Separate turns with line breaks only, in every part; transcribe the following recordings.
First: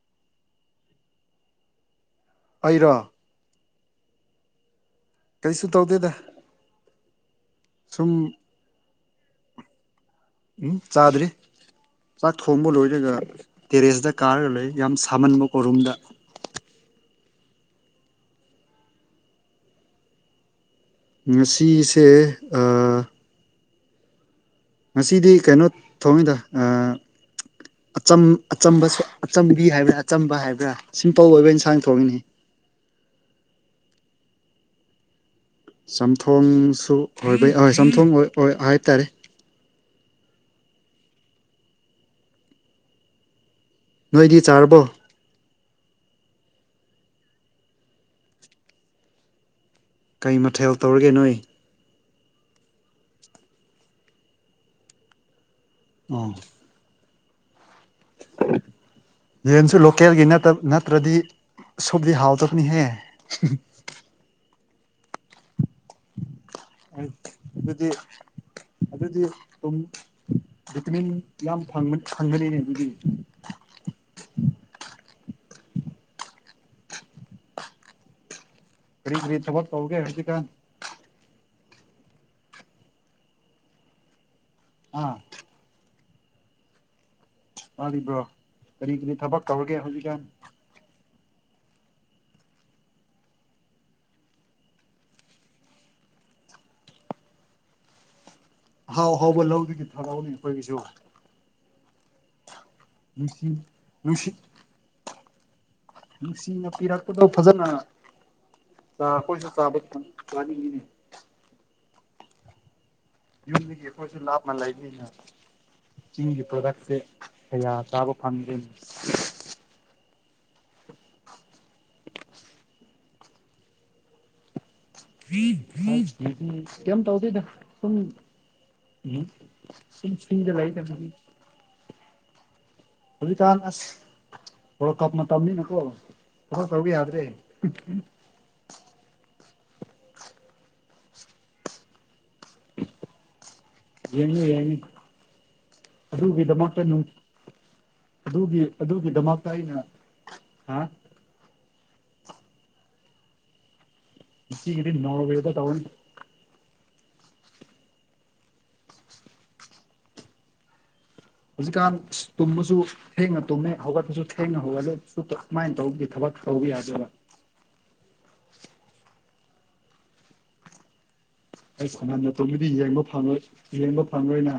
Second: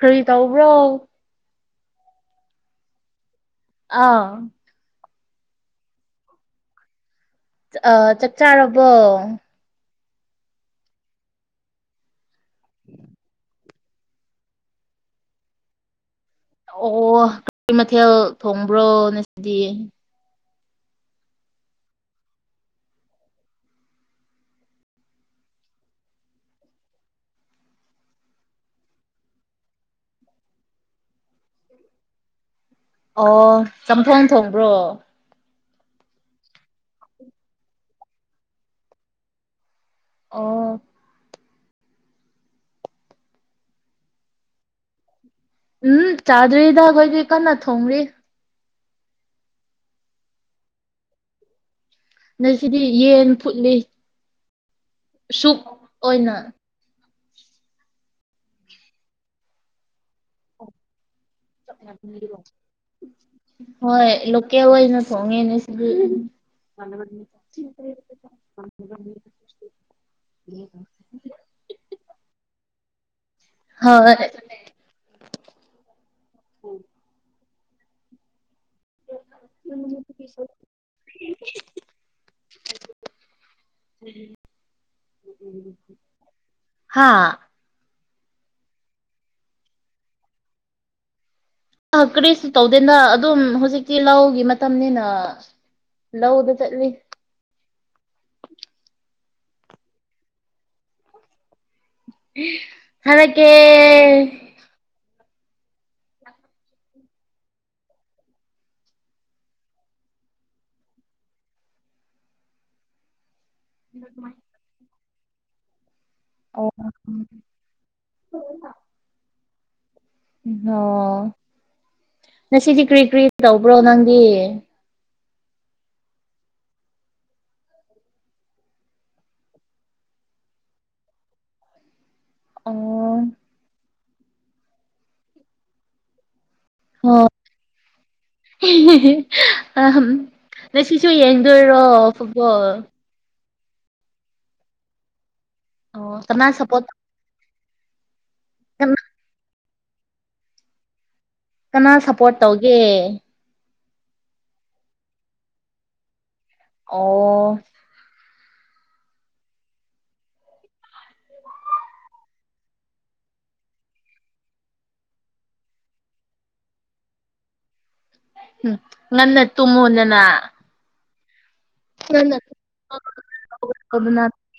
ꯀꯔꯤ ꯇꯧꯕ꯭ꯔꯣ
ꯑꯩꯔꯣ
ꯑꯥ
ꯀꯩꯁꯨ ꯇꯧꯗꯦꯗ
ꯑ
ꯁꯨꯝ
ꯆꯠꯆꯥꯔꯕꯣ
ꯎꯝ ꯆꯥꯗꯔ꯭ꯤ ꯆꯥꯛ ꯊꯣꯡꯕ ꯂꯣꯏꯔꯒ ꯇꯦꯔꯦꯁꯇ ꯀꯥꯔꯒ ꯂꯩꯌꯦ ꯌꯥꯝ ꯁꯥꯃꯟꯕꯀꯣ ꯔꯨꯝꯗ
ꯑꯣ ꯀꯔꯤ ꯃꯊꯦꯜ ꯊꯣꯡꯕ꯭ꯔꯣ ꯅꯁꯤꯗꯤ
ꯉꯁꯤꯁꯦ ꯑꯥ ꯉꯁꯤꯗꯤ ꯀꯩꯅꯣ ꯊꯣꯡꯉꯤꯗ ꯑꯆꯝꯕ ꯑꯆꯝꯕꯤ ꯍꯥꯏꯕ꯭ꯔꯥ ꯑꯆꯝꯕ ꯍꯥꯏꯕ꯭ꯔꯥ ꯁꯤꯝꯄꯜ ꯑꯣꯏꯕ ꯏꯟꯁꯥꯡ ꯊꯣꯡꯉꯤꯅꯤ
ꯑꯣ ꯆꯝꯊꯣꯡ ꯊꯣꯡꯕ꯭ꯔꯣ
ꯆꯝꯊꯣꯡꯁꯨ ꯍꯣꯏꯕꯩ ꯑꯣꯏ ꯆꯝꯊꯣꯡ ꯍꯥꯏꯇꯥꯔꯦ
ꯑꯣ
ꯅꯣꯏꯗꯤ ꯆꯥꯔꯕꯣ
ꯎꯝ ꯆꯥꯗꯔꯤꯗꯣꯏ꯭ꯔꯤ ꯀꯅꯥ ꯊꯣꯡ꯭ꯔꯤ
ꯀꯩ ꯃꯊꯦꯜ ꯇꯧꯔꯒꯦ ꯅꯣꯏ
ꯅ ꯁꯤꯗꯤ ꯌꯦꯟ ꯐꯨꯠꯂꯤ ꯁꯨꯛ
ꯑꯣ
ꯑꯣꯏꯅ
ꯌꯦꯟꯁꯨ ꯂꯣꯀꯦꯜꯒꯤ ꯅꯠꯇ꯭ꯔꯗꯤ ꯁꯨꯞꯗꯤ ꯍꯥꯎꯇꯕꯅꯤꯍꯦ
ꯍꯣꯏ ꯂ ꯑꯋꯥꯖ ꯅꯊ ꯍꯧꯉꯅꯤ ꯁꯤ
ꯑꯗꯨꯗꯤ ꯑꯗꯨꯗꯤ ꯇꯨꯝ
[unintelligible] [unintelligible]
ꯚꯤꯇꯃꯤꯟ ꯌꯥꯝ ꯐꯪꯅꯅꯤꯅꯦ ꯑꯗꯨꯒꯤ
ꯍꯣꯏ
ꯀꯔꯤ ꯀꯔꯤ ꯊꯕꯛ ꯇꯧꯒꯦ ꯍꯧꯖꯤꯛꯀ
ꯎꯝ
ꯑꯥ
ꯍꯥꯥ
ꯃꯥꯔꯤꯕ꯭ꯔꯣ ꯀꯔꯤ ꯀꯔꯤ ꯊꯕꯛ ꯇꯧꯔꯒꯦ ꯍꯧꯖꯤꯛꯀꯥꯟ
ꯑ ꯀꯔꯤꯁꯨ ꯇꯧꯗꯦꯗ ꯑꯗꯨꯝ ꯍꯧꯖꯤꯛꯇꯤ ꯂꯒꯤ ꯃꯇꯝꯅꯤꯅ ꯂꯧꯗ ꯆꯠꯂꯤ
ꯍꯥꯎ ꯍꯥꯎꯕ ꯂꯧꯗꯨꯒꯤ ꯊꯥꯔꯎꯅꯤ ꯑꯩꯈꯣꯏꯒꯤꯁꯨ
ꯑꯗꯨꯗ
ꯅꯨꯡꯁꯤ
ꯀꯦ
ꯅꯨꯡꯁꯤ ꯅꯨꯡꯁꯤꯅ ꯄꯤꯔꯛꯄꯗꯣ ꯐꯖꯅ ꯆꯥ ꯑꯩꯈꯣꯏꯁꯨ ꯆꯥꯕ ꯆꯥꯅꯤꯡꯉꯤꯅꯦ ꯌ ꯀꯣꯏꯁꯨ ꯂꯥ ꯃ ꯂꯩ ꯆꯤꯡꯒꯤ
ꯑꯣ
ꯄ꯭ꯔꯗꯛꯁꯦ ꯀꯌꯥ ꯆꯥꯕ ꯐꯪꯗꯦꯅ
ꯎ ꯑꯣꯣ ꯉꯁꯤꯗꯤ ꯀꯔꯤ ꯀꯔꯤ ꯇꯧꯕ꯭ꯔꯣ ꯅꯪꯗꯤ
ꯀꯩꯝ ꯇꯧꯗꯣꯏꯗ ꯁꯨꯝ ꯎꯝ ꯁꯤ ꯁꯗ ꯂꯩꯗꯒꯤ
ꯑꯣ
ꯍꯧꯖꯤꯛꯀꯥꯟꯅ ꯑꯁꯂ ꯀꯞꯅ ꯇꯝꯃꯤꯅꯀꯣ ꯀ ꯇꯧꯕ ꯌꯥꯗ꯭ꯔꯦ
ꯑ ꯉꯁꯤꯁꯨ ꯌꯦꯡꯗꯣꯏꯔꯣ ꯐꯨꯠꯕꯣꯜ
ꯌꯦꯡꯉ ꯌꯦꯡꯉꯤ
ꯑꯣ ꯀꯅꯥ ꯁꯞꯄꯣꯔꯠ
ꯑꯗꯨꯒꯤꯗꯃꯛꯇꯅ ꯑꯗꯨꯒꯤ
ꯀꯅꯥ
ꯑꯗꯨꯒꯤꯗꯃꯛꯇ ꯑꯩꯅ ꯍꯥ
ꯀꯅꯥ ꯁꯞꯄꯣꯔꯠ ꯇꯧꯒꯦ
ꯏ ꯏꯗꯤ ꯅꯣꯋꯦꯗꯣ ꯇꯣ
ꯑꯣ
ꯍꯧꯖꯤꯛꯀꯥꯟ ꯇꯨꯝꯃꯁꯨ ꯊꯦꯡꯅ ꯇꯨꯝꯃꯦ ꯍꯧꯒꯠꯄꯁꯨ ꯊꯦꯡꯅ ꯍꯧꯒꯠꯂ ꯀꯨꯃꯥꯏꯅ ꯇꯧꯕꯒꯤ ꯊꯕꯛ ꯇꯧꯕ ꯌꯥꯗꯣꯏꯕ
ꯎꯝ ꯉꯟꯅ ꯇꯨꯃ ꯅꯦꯅꯥ
ꯑꯩ ꯁꯅꯥꯟ ꯃꯇꯝꯗꯨꯗꯤ ꯌꯦꯡꯕ ꯐꯪꯉꯣꯏ ꯌꯦꯡꯕ ꯐꯪꯔꯣꯏꯅ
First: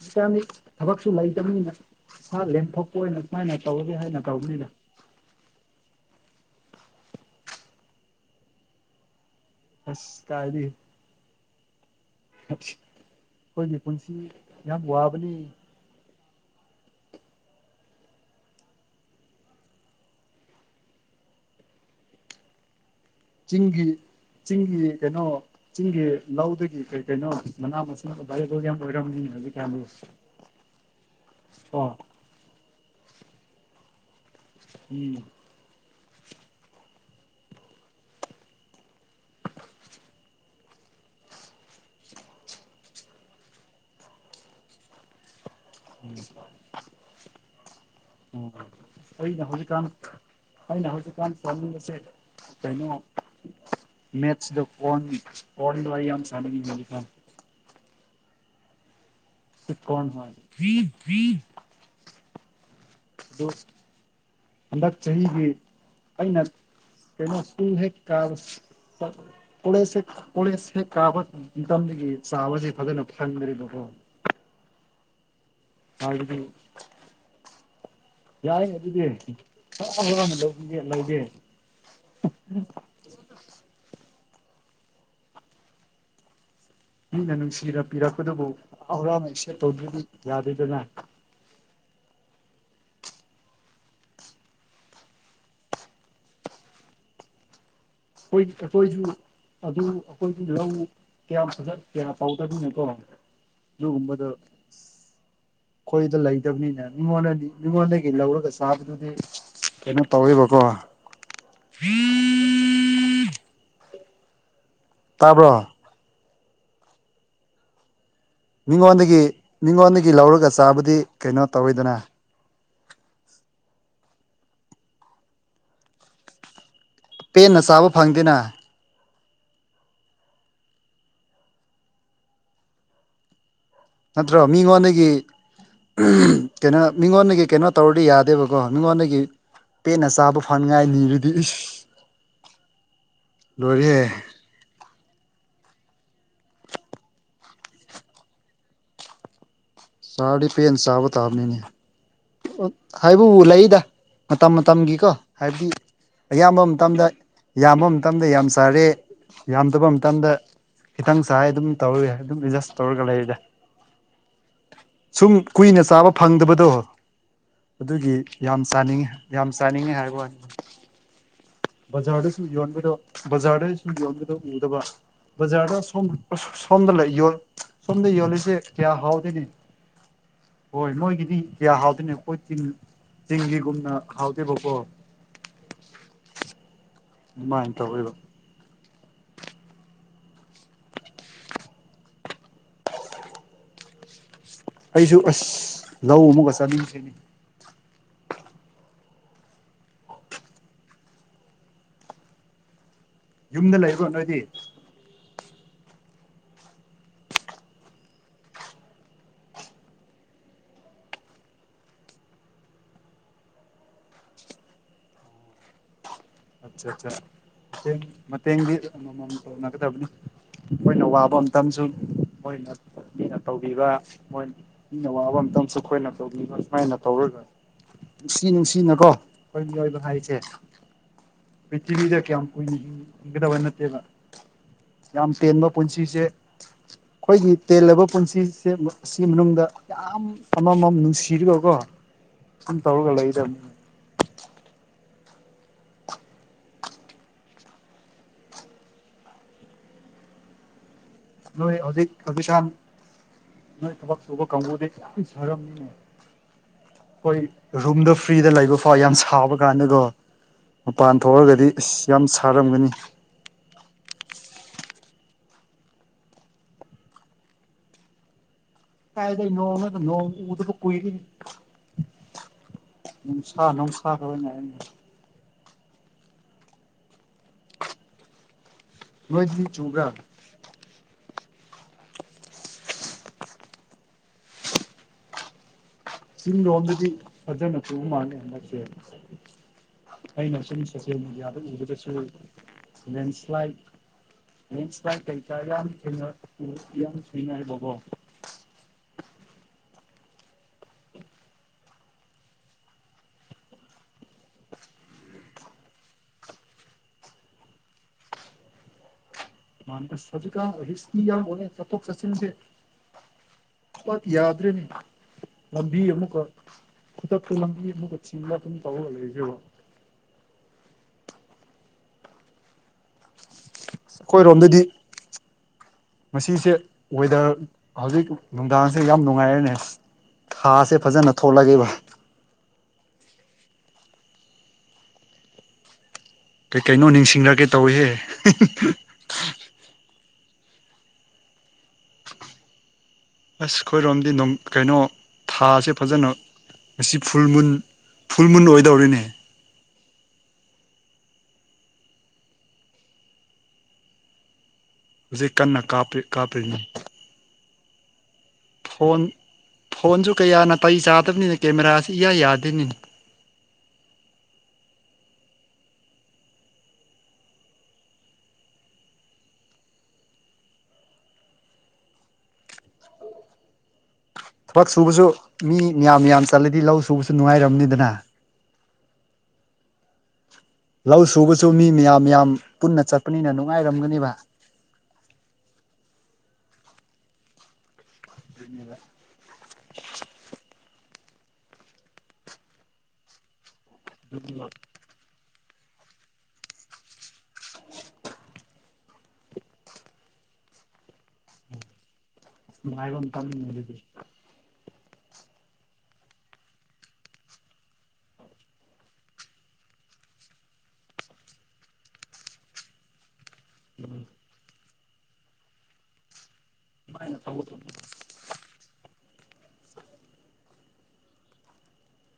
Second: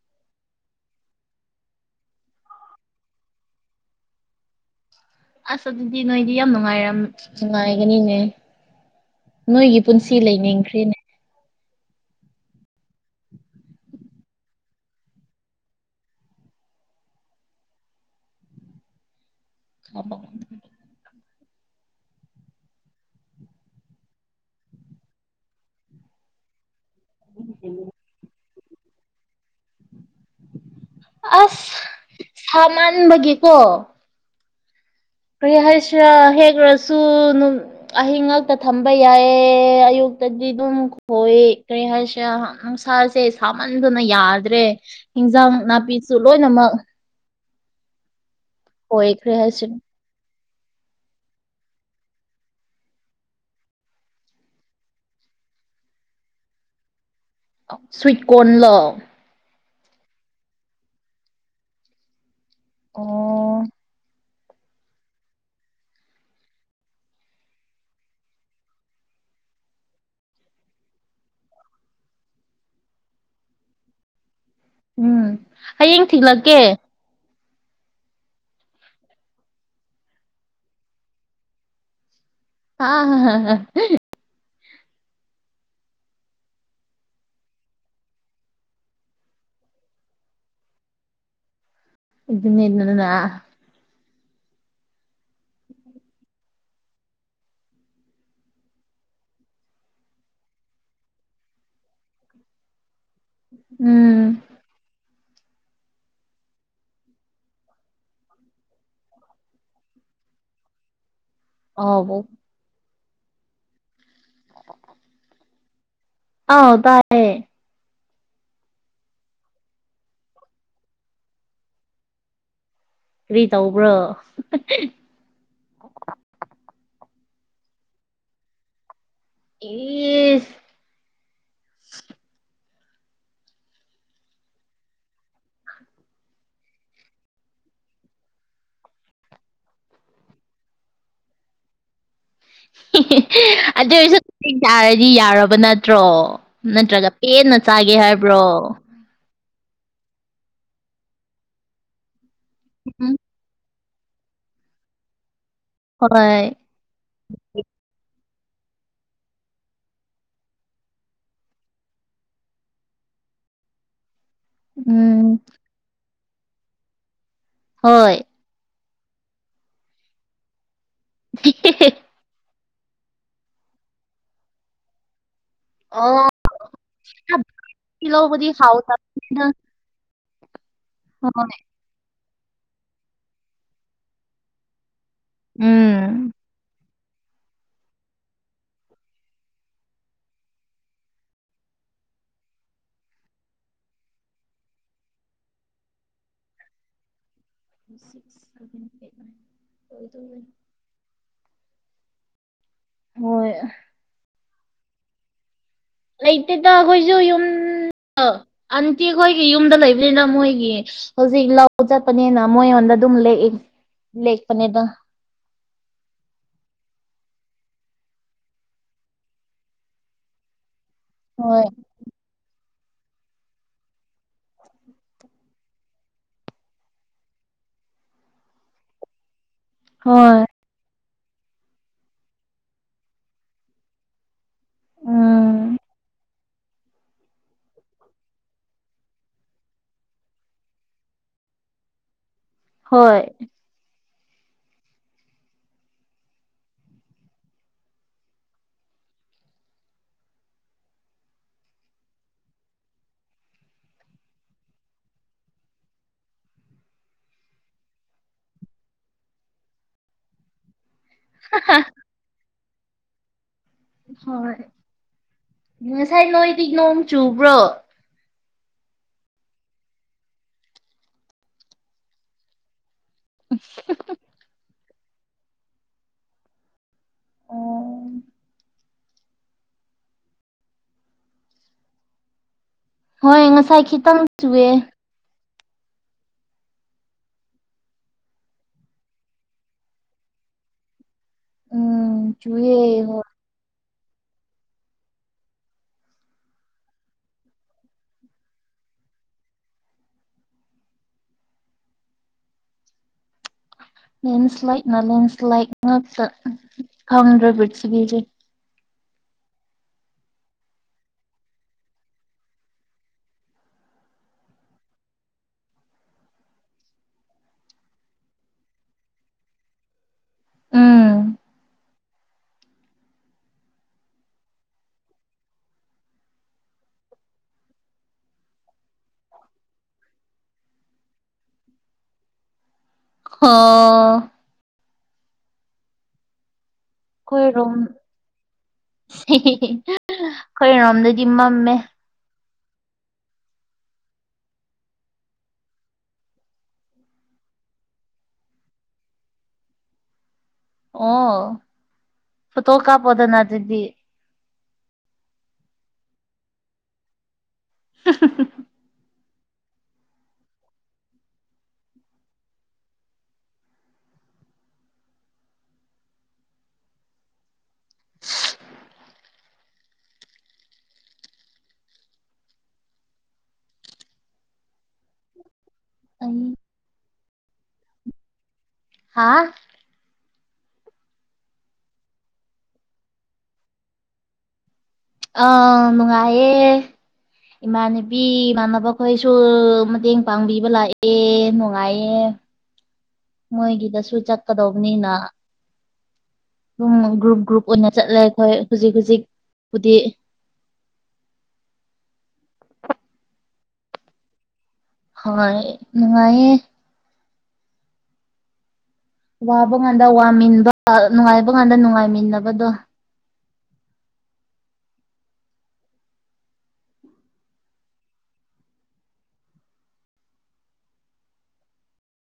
ꯆ ꯆꯥꯅꯤ ꯊꯕꯛꯁꯨ ꯂꯩꯇꯕꯅꯤꯅ ꯁꯥ ꯂꯦꯝꯊꯣꯛꯄ ꯑꯣꯏꯅ ꯀꯨꯃꯥꯏꯅ ꯇꯧꯒꯦ ꯍꯥꯏꯅ ꯇꯧꯅꯤꯗ
ꯑꯁ ꯑꯗꯨꯗꯤ ꯅꯣꯏꯗꯤ ꯌꯥꯝ ꯅꯨꯡꯉꯥꯏꯔ ꯅꯨꯡꯉꯥꯏꯒꯅꯤꯅꯦ ꯅꯣꯏꯒꯤ ꯄꯨꯟꯁꯤ
ꯑꯁ
ꯂꯩꯅꯤꯡꯈ꯭ꯔꯦꯅꯦ
ꯑꯩꯈꯣꯏꯅꯦ ꯄꯨꯟꯁꯤ ꯌꯥꯝ ꯋꯥꯕꯅꯤ
ꯑ
ꯆꯤꯡꯒꯤ ꯆꯤꯡꯒꯤ ꯀꯩꯅꯣ ꯆꯤꯡꯒꯤ ꯂꯧꯗꯒꯤ ꯀꯩ ꯀꯩꯅꯣ ꯃꯅꯥ ꯃꯁꯤꯡ ꯕꯥꯗꯧ ꯌꯥꯝ ꯑꯣꯏꯔꯝꯅꯤ ꯍꯧꯖꯤꯛ ꯀꯌꯥꯨ
ꯑꯁ ꯁꯥ ꯃꯥꯟꯕꯒꯤꯀꯣ
ꯎꯝ
ꯀꯔꯤ ꯍꯥꯏꯁ ꯍꯦꯒ꯭ꯔꯁꯨ ꯅꯨꯡ ꯑꯍꯤꯡ ꯉꯥꯛꯛꯇ ꯊꯝꯕ ꯌꯥꯏꯌꯦ ꯑꯌꯨꯛꯇꯗꯤ ꯑꯗꯨꯝ ꯈꯣꯏ ꯀꯔꯤ ꯍꯥꯏꯁꯤꯌꯥ ꯍꯥ ꯅꯨꯡꯁꯥꯁꯦ ꯁꯥꯃꯟꯗꯨꯅ ꯌꯥꯗ꯭ꯔꯦ ꯍꯤ__
[unintelligible]
ꯑꯣꯏꯈ꯭ꯔꯦ
ꯑꯩꯅꯥ ꯍꯧꯖꯤ
ꯍꯥꯏꯁꯤ
ꯀꯥꯟ ꯇꯧꯅꯤꯡꯕꯁꯦ ꯀꯩꯅꯣ ꯃꯦꯠꯁꯗ ꯀꯣꯟ ꯀꯣꯟꯗꯣ ꯑꯩ ꯌꯥꯝ ꯁꯥꯥꯟꯅꯤꯡꯉꯦ ꯏꯇꯥꯑꯣ
ꯁ꯭ꯤꯠ ꯀꯣꯟ ꯂꯣ
[unintelligible]
ꯑꯣ
ꯑꯗꯨ ꯍꯟꯗꯛ ꯆꯍꯤꯒꯤ ꯑꯩꯅ ꯀꯩꯅꯣ ꯁꯀꯨꯜ ꯍꯦꯛ ꯀꯔꯛ ꯄꯥ ꯀꯣꯂꯩꯁ ꯍꯦꯛ ꯀꯣꯂꯩꯁ ꯍꯦꯛ ꯀꯥꯕ ꯃꯇꯝꯗꯒꯤ ꯆꯥꯕꯁꯤ ꯐꯖꯅ ꯐꯪꯗ꯭ꯔꯤꯕꯀꯣ
[unintelligible]
ꯍꯥꯏꯕꯗꯤ
ꯊꯤꯜꯂꯛꯀꯦ
ꯌꯥꯏ ꯑꯗꯨꯗꯤ [unintelligible] ꯂꯧꯕꯤꯒꯦ ꯂꯧꯒꯦ [inaudible]
[inaudible]
ꯃꯤꯅ ꯅꯨꯡꯁꯤꯅ ꯄꯤꯔꯛꯄꯗꯨꯕꯨ ꯍꯔꯅ ꯏꯦꯞ ꯇꯧꯗꯗꯤ ꯌꯥꯗꯣꯏꯗꯅ
ꯑꯗꯨꯅꯤ ꯗꯅꯥ
ꯑꯩꯈꯣꯏ ꯑꯩꯈꯣꯏꯁꯨ ꯑꯗꯨ ꯑꯩꯈꯣꯏꯒꯤ ꯂꯧ ꯀꯌꯥꯝ ꯐꯖꯅ ꯀꯌꯥ ꯄꯥꯎꯗꯕꯅꯀꯣ
ꯎꯝ
ꯑꯗꯨꯒꯨꯝꯕꯗ ꯑꯩꯈꯣꯏꯗ ꯂꯩꯇꯕꯅꯤꯅ ꯃꯤꯉꯣꯟꯗꯗꯤ ꯃꯤꯉꯣꯟꯗꯒꯤ ꯂꯧꯔꯒ ꯆꯥꯕꯗꯨꯗꯤ ꯀꯩꯅꯣ ꯇꯧꯋꯣꯏꯕꯀꯦ
[unintelligible]
ꯇꯥꯕ꯭ꯔꯣ
ꯑꯥ ꯇꯥꯏꯌꯦ
ꯃꯤꯉꯣꯟꯗꯒꯤ ꯃꯤꯉꯣꯟꯗꯒꯤ ꯂꯧꯔꯒ ꯆꯥꯕꯗꯤ ꯀꯩꯅꯣ ꯇꯧꯋꯤꯗꯅ
ꯀꯔꯤ ꯇꯧꯕ꯭ꯔꯣ
ꯄꯦꯟꯅ ꯆꯥꯕ ꯐꯪꯗꯦꯅ
ꯑꯦ
ꯅꯠꯇ꯭ꯔꯣ ꯃꯤꯉꯣꯟꯗꯒꯤ ꯀꯩꯅꯣ ꯃꯤꯉꯣꯟꯗꯒꯤ ꯀꯩꯅꯣ ꯇꯧꯔꯗꯤ ꯌꯥꯗꯦꯕꯀꯣ ꯃꯤꯉꯣꯟꯗꯒꯤ ꯄꯦꯠꯟꯅ ꯆꯥꯕ ꯐꯅꯉꯥꯏ [unintelligible]
ꯑꯗꯨꯗ
ꯂꯣꯏꯔꯦꯍꯦ
ꯑꯣꯏꯁꯨ ꯆꯁꯤꯡ ꯆꯥꯔꯗꯤ ꯌꯥꯔꯕ ꯅꯠꯇ꯭ꯔꯣ ꯅꯠꯇ꯭ꯔꯒ ꯄꯦꯟꯅ ꯆꯥꯒꯦ ꯍꯥꯏꯕ꯭ꯔꯣ
ꯆꯥꯔꯗꯤ ꯄꯦꯟ ꯆꯥꯕ ꯇꯥꯕꯅꯤꯅꯦ
ꯎꯝ
ꯍꯥꯏꯕꯨ ꯂꯩꯗ ꯃꯇꯝ ꯃꯇꯝꯒꯤꯀꯣ ꯍꯥꯏꯕꯗꯤ
ꯍꯣꯏ
ꯑꯌꯥꯝꯕ_ _ ꯃꯇꯝꯗ ꯌꯥꯝꯕ ꯃꯇꯝꯗ ꯌꯥꯝ ꯁꯥꯔꯦ ꯌꯥꯝꯗꯕ ꯃꯇꯝꯗ ꯈꯤꯇꯪ ꯆꯥꯏ ꯑꯗꯨꯝ ꯇꯧꯔꯏ ꯑꯗꯨꯝ ꯑꯦꯗꯖꯁ ꯇꯧꯔꯒ ꯂꯩꯔꯦꯗꯥ ꯎ
ꯎꯝ
ꯀꯨꯏꯅ ꯆꯥꯕ ꯐꯪꯗꯕꯗꯣ ꯑꯗꯨꯒꯤ
ꯍꯣꯏ
ꯌꯥꯝ ꯆꯥꯅꯤꯡꯉꯤ ꯌꯥꯝ ꯆꯥꯅꯤꯡꯉꯤ ꯍꯥꯏꯕ ꯋꯥꯅꯤ
[inaudible]
ꯕꯖꯥꯔꯗꯁꯨ ꯌꯣꯟꯕꯗꯣ ꯕꯖꯥꯔꯗꯁꯨ ꯌꯣꯟꯕꯗꯣ ꯎꯗꯕ ꯕꯖꯥꯔꯗ ꯁꯣꯝ
ꯑꯣ
ꯁꯣꯝꯗ ꯌ
ꯕꯥꯁꯀꯤ
ꯁꯣꯝꯗ
ꯂꯧꯕꯗꯤ
ꯌꯣꯜꯂꯤꯁꯦ ꯀꯌꯥ
ꯍꯥꯎꯇꯕꯅꯤꯗ
ꯍꯥꯎꯗꯣꯏꯅꯤ ꯍꯣꯏ ꯃꯣꯏꯒꯤꯗꯤ
ꯍꯣꯏ
ꯀꯌꯥ ꯍꯥꯎꯗꯣꯏꯅꯦ ꯑꯩꯈꯣꯏ ꯇꯤꯟ ꯆꯤꯡꯒꯤꯒꯨꯝꯅ ꯍꯥꯎꯗꯦꯕꯀꯣ
ꯎꯝ
ꯑꯗꯨꯃꯥꯏꯅ ꯇꯧꯔꯤꯕ ꯑꯩꯁꯨ ꯑꯁ ꯂꯧ ꯎꯕꯥꯒ ꯆꯥꯅꯤꯡꯇꯦꯅꯦ
ꯁꯤꯁꯛ ꯁꯚꯦꯟ ꯑꯩꯏꯠ ꯅꯥꯏꯟ ꯂꯣꯏꯗꯣꯔꯕꯅꯤ ꯍꯣꯏ
ꯌꯨꯝꯗ ꯂꯩꯕꯔꯣ ꯅꯣꯏꯗꯤ
ꯂꯩꯇꯦꯗ ꯑꯩꯈꯣꯏꯁꯨ ꯌꯨꯝ ꯑꯟꯇꯤ ꯑꯩꯈꯣꯏꯒꯤ ꯌꯨꯝꯗ ꯂꯩꯕꯅꯤꯅ ꯃꯣꯏꯒꯤ ꯍꯧꯖꯤꯛ ꯂꯧ ꯆꯠꯄꯅꯤꯅ ꯃꯣꯏꯉꯣꯟꯗ ꯑꯗꯨꯝ ꯂꯦꯛꯏ ꯂꯦꯛꯄꯅꯦꯗꯥ
ꯑꯆꯥ ꯆꯥ ꯃꯇꯦꯡ ꯃꯇꯦꯡꯒꯤ ꯑꯃ ꯑꯃ ꯑꯃ ꯇꯧꯅꯥꯒꯗꯕꯅꯤ ꯃꯣꯏꯅ ꯋꯥꯕ
ꯍꯣꯏ
ꯃꯇꯝꯇꯁꯨ ꯃꯣꯏꯅ ꯃꯤꯅ ꯇꯧꯕꯤꯕ ꯃꯣꯏ ꯃꯤꯅ ꯑꯋꯥꯕ ꯑꯝꯇꯪꯁꯨ ꯑꯩꯈꯣꯏꯅ ꯇꯧꯕꯤꯕ ꯁꯨꯃꯥꯏꯅ ꯇꯧꯔꯒ ꯅꯨꯡꯁꯤ ꯅꯨꯡꯁꯤꯅꯀꯣ ꯑꯩꯏꯕꯗꯤ ꯑꯣꯏꯕꯥ ꯍꯥꯏꯁꯦ
ꯍꯣꯏ
ꯄꯔꯤꯊꯤꯕꯤꯗ ꯀꯌꯥꯝ ꯀꯨꯏꯅꯥ ꯍꯤꯡꯒꯗꯕ ꯅꯠꯇꯦꯕ ꯌꯥꯝ ꯇꯦꯟꯕ
ꯎꯝ
ꯄꯨꯟꯁꯤꯁꯦ ꯑꯩꯈꯣꯏꯒꯤ ꯇꯦꯜꯂꯕ ꯄꯨꯟꯁꯤꯁꯦꯝꯕ ꯑꯁꯤ ꯃꯅꯨꯡꯗ ꯌꯥꯝ ꯑꯃꯃꯝ ꯅꯨꯡꯁꯤꯔꯤꯒꯀꯣ ꯑꯗꯨꯨꯝ ꯇꯧꯔꯒ
ꯍꯣꯏ
ꯂꯩꯗꯕꯅꯤ ꯅꯣꯏ ꯍꯧꯖꯤꯛ ꯍꯧꯖꯤꯛꯀꯥꯟ ꯅꯣꯏ ꯊꯕꯛ ꯁꯨꯕ ꯀꯥꯡꯕꯨꯗꯤ ꯌꯥꯝ ꯁꯥꯔꯝꯅꯤꯅꯦ ꯑꯩꯈꯣꯏ ꯔꯨꯝꯗ ꯐ꯭ꯔꯤꯗ ꯂꯩꯕ ꯐꯥꯎ ꯌꯥꯝ ꯁꯥꯕ ꯀꯥꯟꯗꯀꯣ ꯃꯄꯥꯟ ꯊꯣꯛꯑꯒꯗꯤ ꯑꯁ ꯌꯥꯝ ꯁꯥꯔꯝꯒꯅꯤ
ꯍꯣꯏ ꯉꯁꯥꯏ ꯅꯣꯏꯗꯤ ꯅꯣꯡ ꯆꯨꯕ꯭ꯔꯣ
ꯀꯥꯏꯗꯩꯩ ꯅꯣꯡꯅꯣꯗ ꯅꯣꯡ ꯎꯗꯕ ꯀꯨꯏꯔꯦꯍꯦ ꯅꯨꯡꯁꯥ ꯅꯣꯡꯁꯥꯗꯥ ꯑꯣꯏꯅꯥ ꯍꯥꯏꯍꯟꯒꯦ
ꯑꯣ
ꯅꯣꯏꯗꯤ ꯆꯨꯕ꯭ꯔꯥ
ꯍꯣꯏ ꯉꯁꯥꯏ ꯈꯤꯇꯪ ꯆꯨꯑꯦ
ꯆꯤꯡ ꯂꯣꯝꯗꯗꯤ ꯐꯖꯅ ꯆꯨꯕ ꯃꯥꯜꯂꯦ ꯍꯟꯗꯛꯁꯦ ꯑꯩꯅ ꯁꯨꯝ ꯁꯣꯁꯦꯜ ꯃꯦꯗꯤꯌꯥꯗ ꯎꯕꯗꯥꯁꯨ
ꯎꯝ ꯆꯨꯌꯦ ꯍꯣꯏ
ꯁꯇꯨꯗꯦꯟꯁ ꯐ꯭ꯂꯥꯏꯠ ꯂꯦꯟ ꯁꯂꯥꯏꯠ ꯀꯩꯀꯥ ꯌꯥꯝ ꯊꯦꯡꯅ ꯎ ꯌꯥꯝ ꯊꯦꯡꯅꯩꯕꯀꯣ
ꯂꯦꯟꯁ꯭ꯂꯥꯏꯠꯅ ꯂꯦꯟꯁ꯭ꯂꯥꯏꯠ ꯉꯥꯛꯇꯥ ꯈꯪꯗ꯭ꯔꯦ ꯄꯔꯤꯊꯤꯕꯤꯁꯦ
ꯃꯥꯟ ꯑꯁ ꯍꯧꯖꯤꯛ ꯀꯥꯟ ꯔꯤꯁꯛꯀꯤ ꯌꯥꯝ ꯑꯣꯏꯌꯦ ꯆꯠꯊꯣꯛ ꯆꯠꯁꯤꯟꯁꯦ ꯄꯠ ꯌꯥꯗ꯭ꯔꯦꯅꯦ ꯂꯝꯕꯤ ꯑꯃꯨꯛꯀ ꯈꯨꯗꯛꯇ ꯂꯝꯕꯤ ꯑꯃꯒ ꯆꯤꯡꯂꯥꯥ ꯑꯗꯨꯝ ꯇꯧꯕꯔꯒ ꯂꯩꯁꯦꯕꯨ
ꯎꯝ
ꯑꯩꯈꯣꯏꯔꯣꯝꯗꯗꯤ ꯃꯁꯤꯁꯦ ꯋꯦꯗꯔ ꯍꯧꯖꯤꯛ ꯅꯨꯡꯗꯥꯡꯁꯦ ꯌꯥꯝ ꯅꯨꯡꯉꯥꯏꯔꯦꯅꯦ ꯊꯥꯁꯦ ꯐꯖꯅ ꯊꯣꯛꯂꯑꯦꯕ
ꯈꯥ
ꯀꯩ ꯀꯩꯅꯣ ꯅꯤꯡꯁꯤꯡꯂꯛꯀꯦ ꯇꯧꯏꯍꯦ
ꯈꯣꯏꯔꯣꯝꯗꯗꯤ ꯃꯝꯃꯦ
ꯑꯁ ꯈꯣꯏꯔꯣꯝꯗꯤ ꯅꯨꯃ ꯀꯩꯅꯣ ꯊꯥꯁꯦ ꯐꯖꯅ ꯑꯁꯤ ꯐꯨꯜ ꯃꯨꯟ ꯐꯨꯜ ꯃꯨꯟ ꯑꯣꯏꯗꯧꯔꯤꯅꯦ
ꯑꯣ ꯐꯣꯇꯣ ꯀꯥꯄꯣꯗꯅ ꯑꯗꯨꯗꯤ
ꯍꯧꯖꯤꯛ ꯀꯟꯅꯥ ꯀꯥꯞꯄꯤ ꯀꯥꯞꯄꯤꯅꯤ
ꯍ
ꯐꯣꯟ ꯐꯣꯟꯁꯨ ꯀꯌꯥ ꯅꯥꯇꯩ ꯆꯥꯗꯕꯅꯤꯅ ꯀꯦꯃꯦꯔꯥꯁꯤ ꯏꯌꯥ ꯌꯥꯗꯦꯅꯦ ꯊꯕꯛ ꯁꯨꯕꯁꯨ ꯃꯤ ꯃꯌꯥꯝ ꯃꯌꯥꯝ
ꯑꯩ
ꯆꯠꯂꯗꯤ ꯂꯧ ꯁꯨꯕꯁꯨ ꯅꯨꯡꯉꯥꯏꯔꯝꯅꯤꯗꯅ
ꯍꯥꯥ
ꯂꯧ ꯁꯨꯕꯁꯨ ꯃꯤ ꯃꯌꯥꯝ ꯃꯌꯥꯝ ꯄꯨꯟꯅ ꯆꯠꯄꯅꯤꯅ ꯅꯨꯡꯉꯥꯏꯔꯝꯒꯅꯦꯕ
ꯑ ꯅꯨꯡꯉꯥꯏꯌꯦ ꯏꯃꯥꯟꯅꯕꯤ ꯏꯥꯟꯅꯕ ꯈꯣꯏ ꯁꯨ ꯃꯇꯦꯡ ꯄꯥꯡꯕꯤꯕ ꯂꯥꯛꯑꯦ ꯅꯨꯡꯉꯥꯏꯌꯦ ꯃꯣꯏꯒꯤꯗꯁꯨ
ꯑꯗꯨ
ꯆꯠꯀꯗꯧꯕꯅꯤꯅ ꯑꯗꯨꯝ ꯒ꯭ꯔꯨꯞ ꯒ꯭ꯔꯨꯞ ꯎꯟꯅ ꯆꯠꯂꯦ ꯑꯩꯈꯣꯏ ꯍꯨꯖꯤꯛ ꯍꯨꯖꯤꯛꯄꯨꯗꯤ
ꯅꯨꯉꯥꯏꯕꯥ ꯃꯇꯝꯅꯤ ꯑꯗꯨꯗꯤ
ꯍꯣꯏ ꯅꯨꯡꯉꯥꯏꯌꯦ ꯋꯥꯕ ꯉꯥꯟꯗ ꯋꯥꯃꯤꯟꯕ ꯅꯨꯡꯉꯥꯏꯕ ꯀꯥꯟꯗ ꯅꯨꯡꯉꯥꯏꯃꯤꯟꯅꯕꯗꯣ
ꯎꯝ ꯀꯃꯥꯏꯅꯥ ꯇꯧꯕꯥꯗꯣ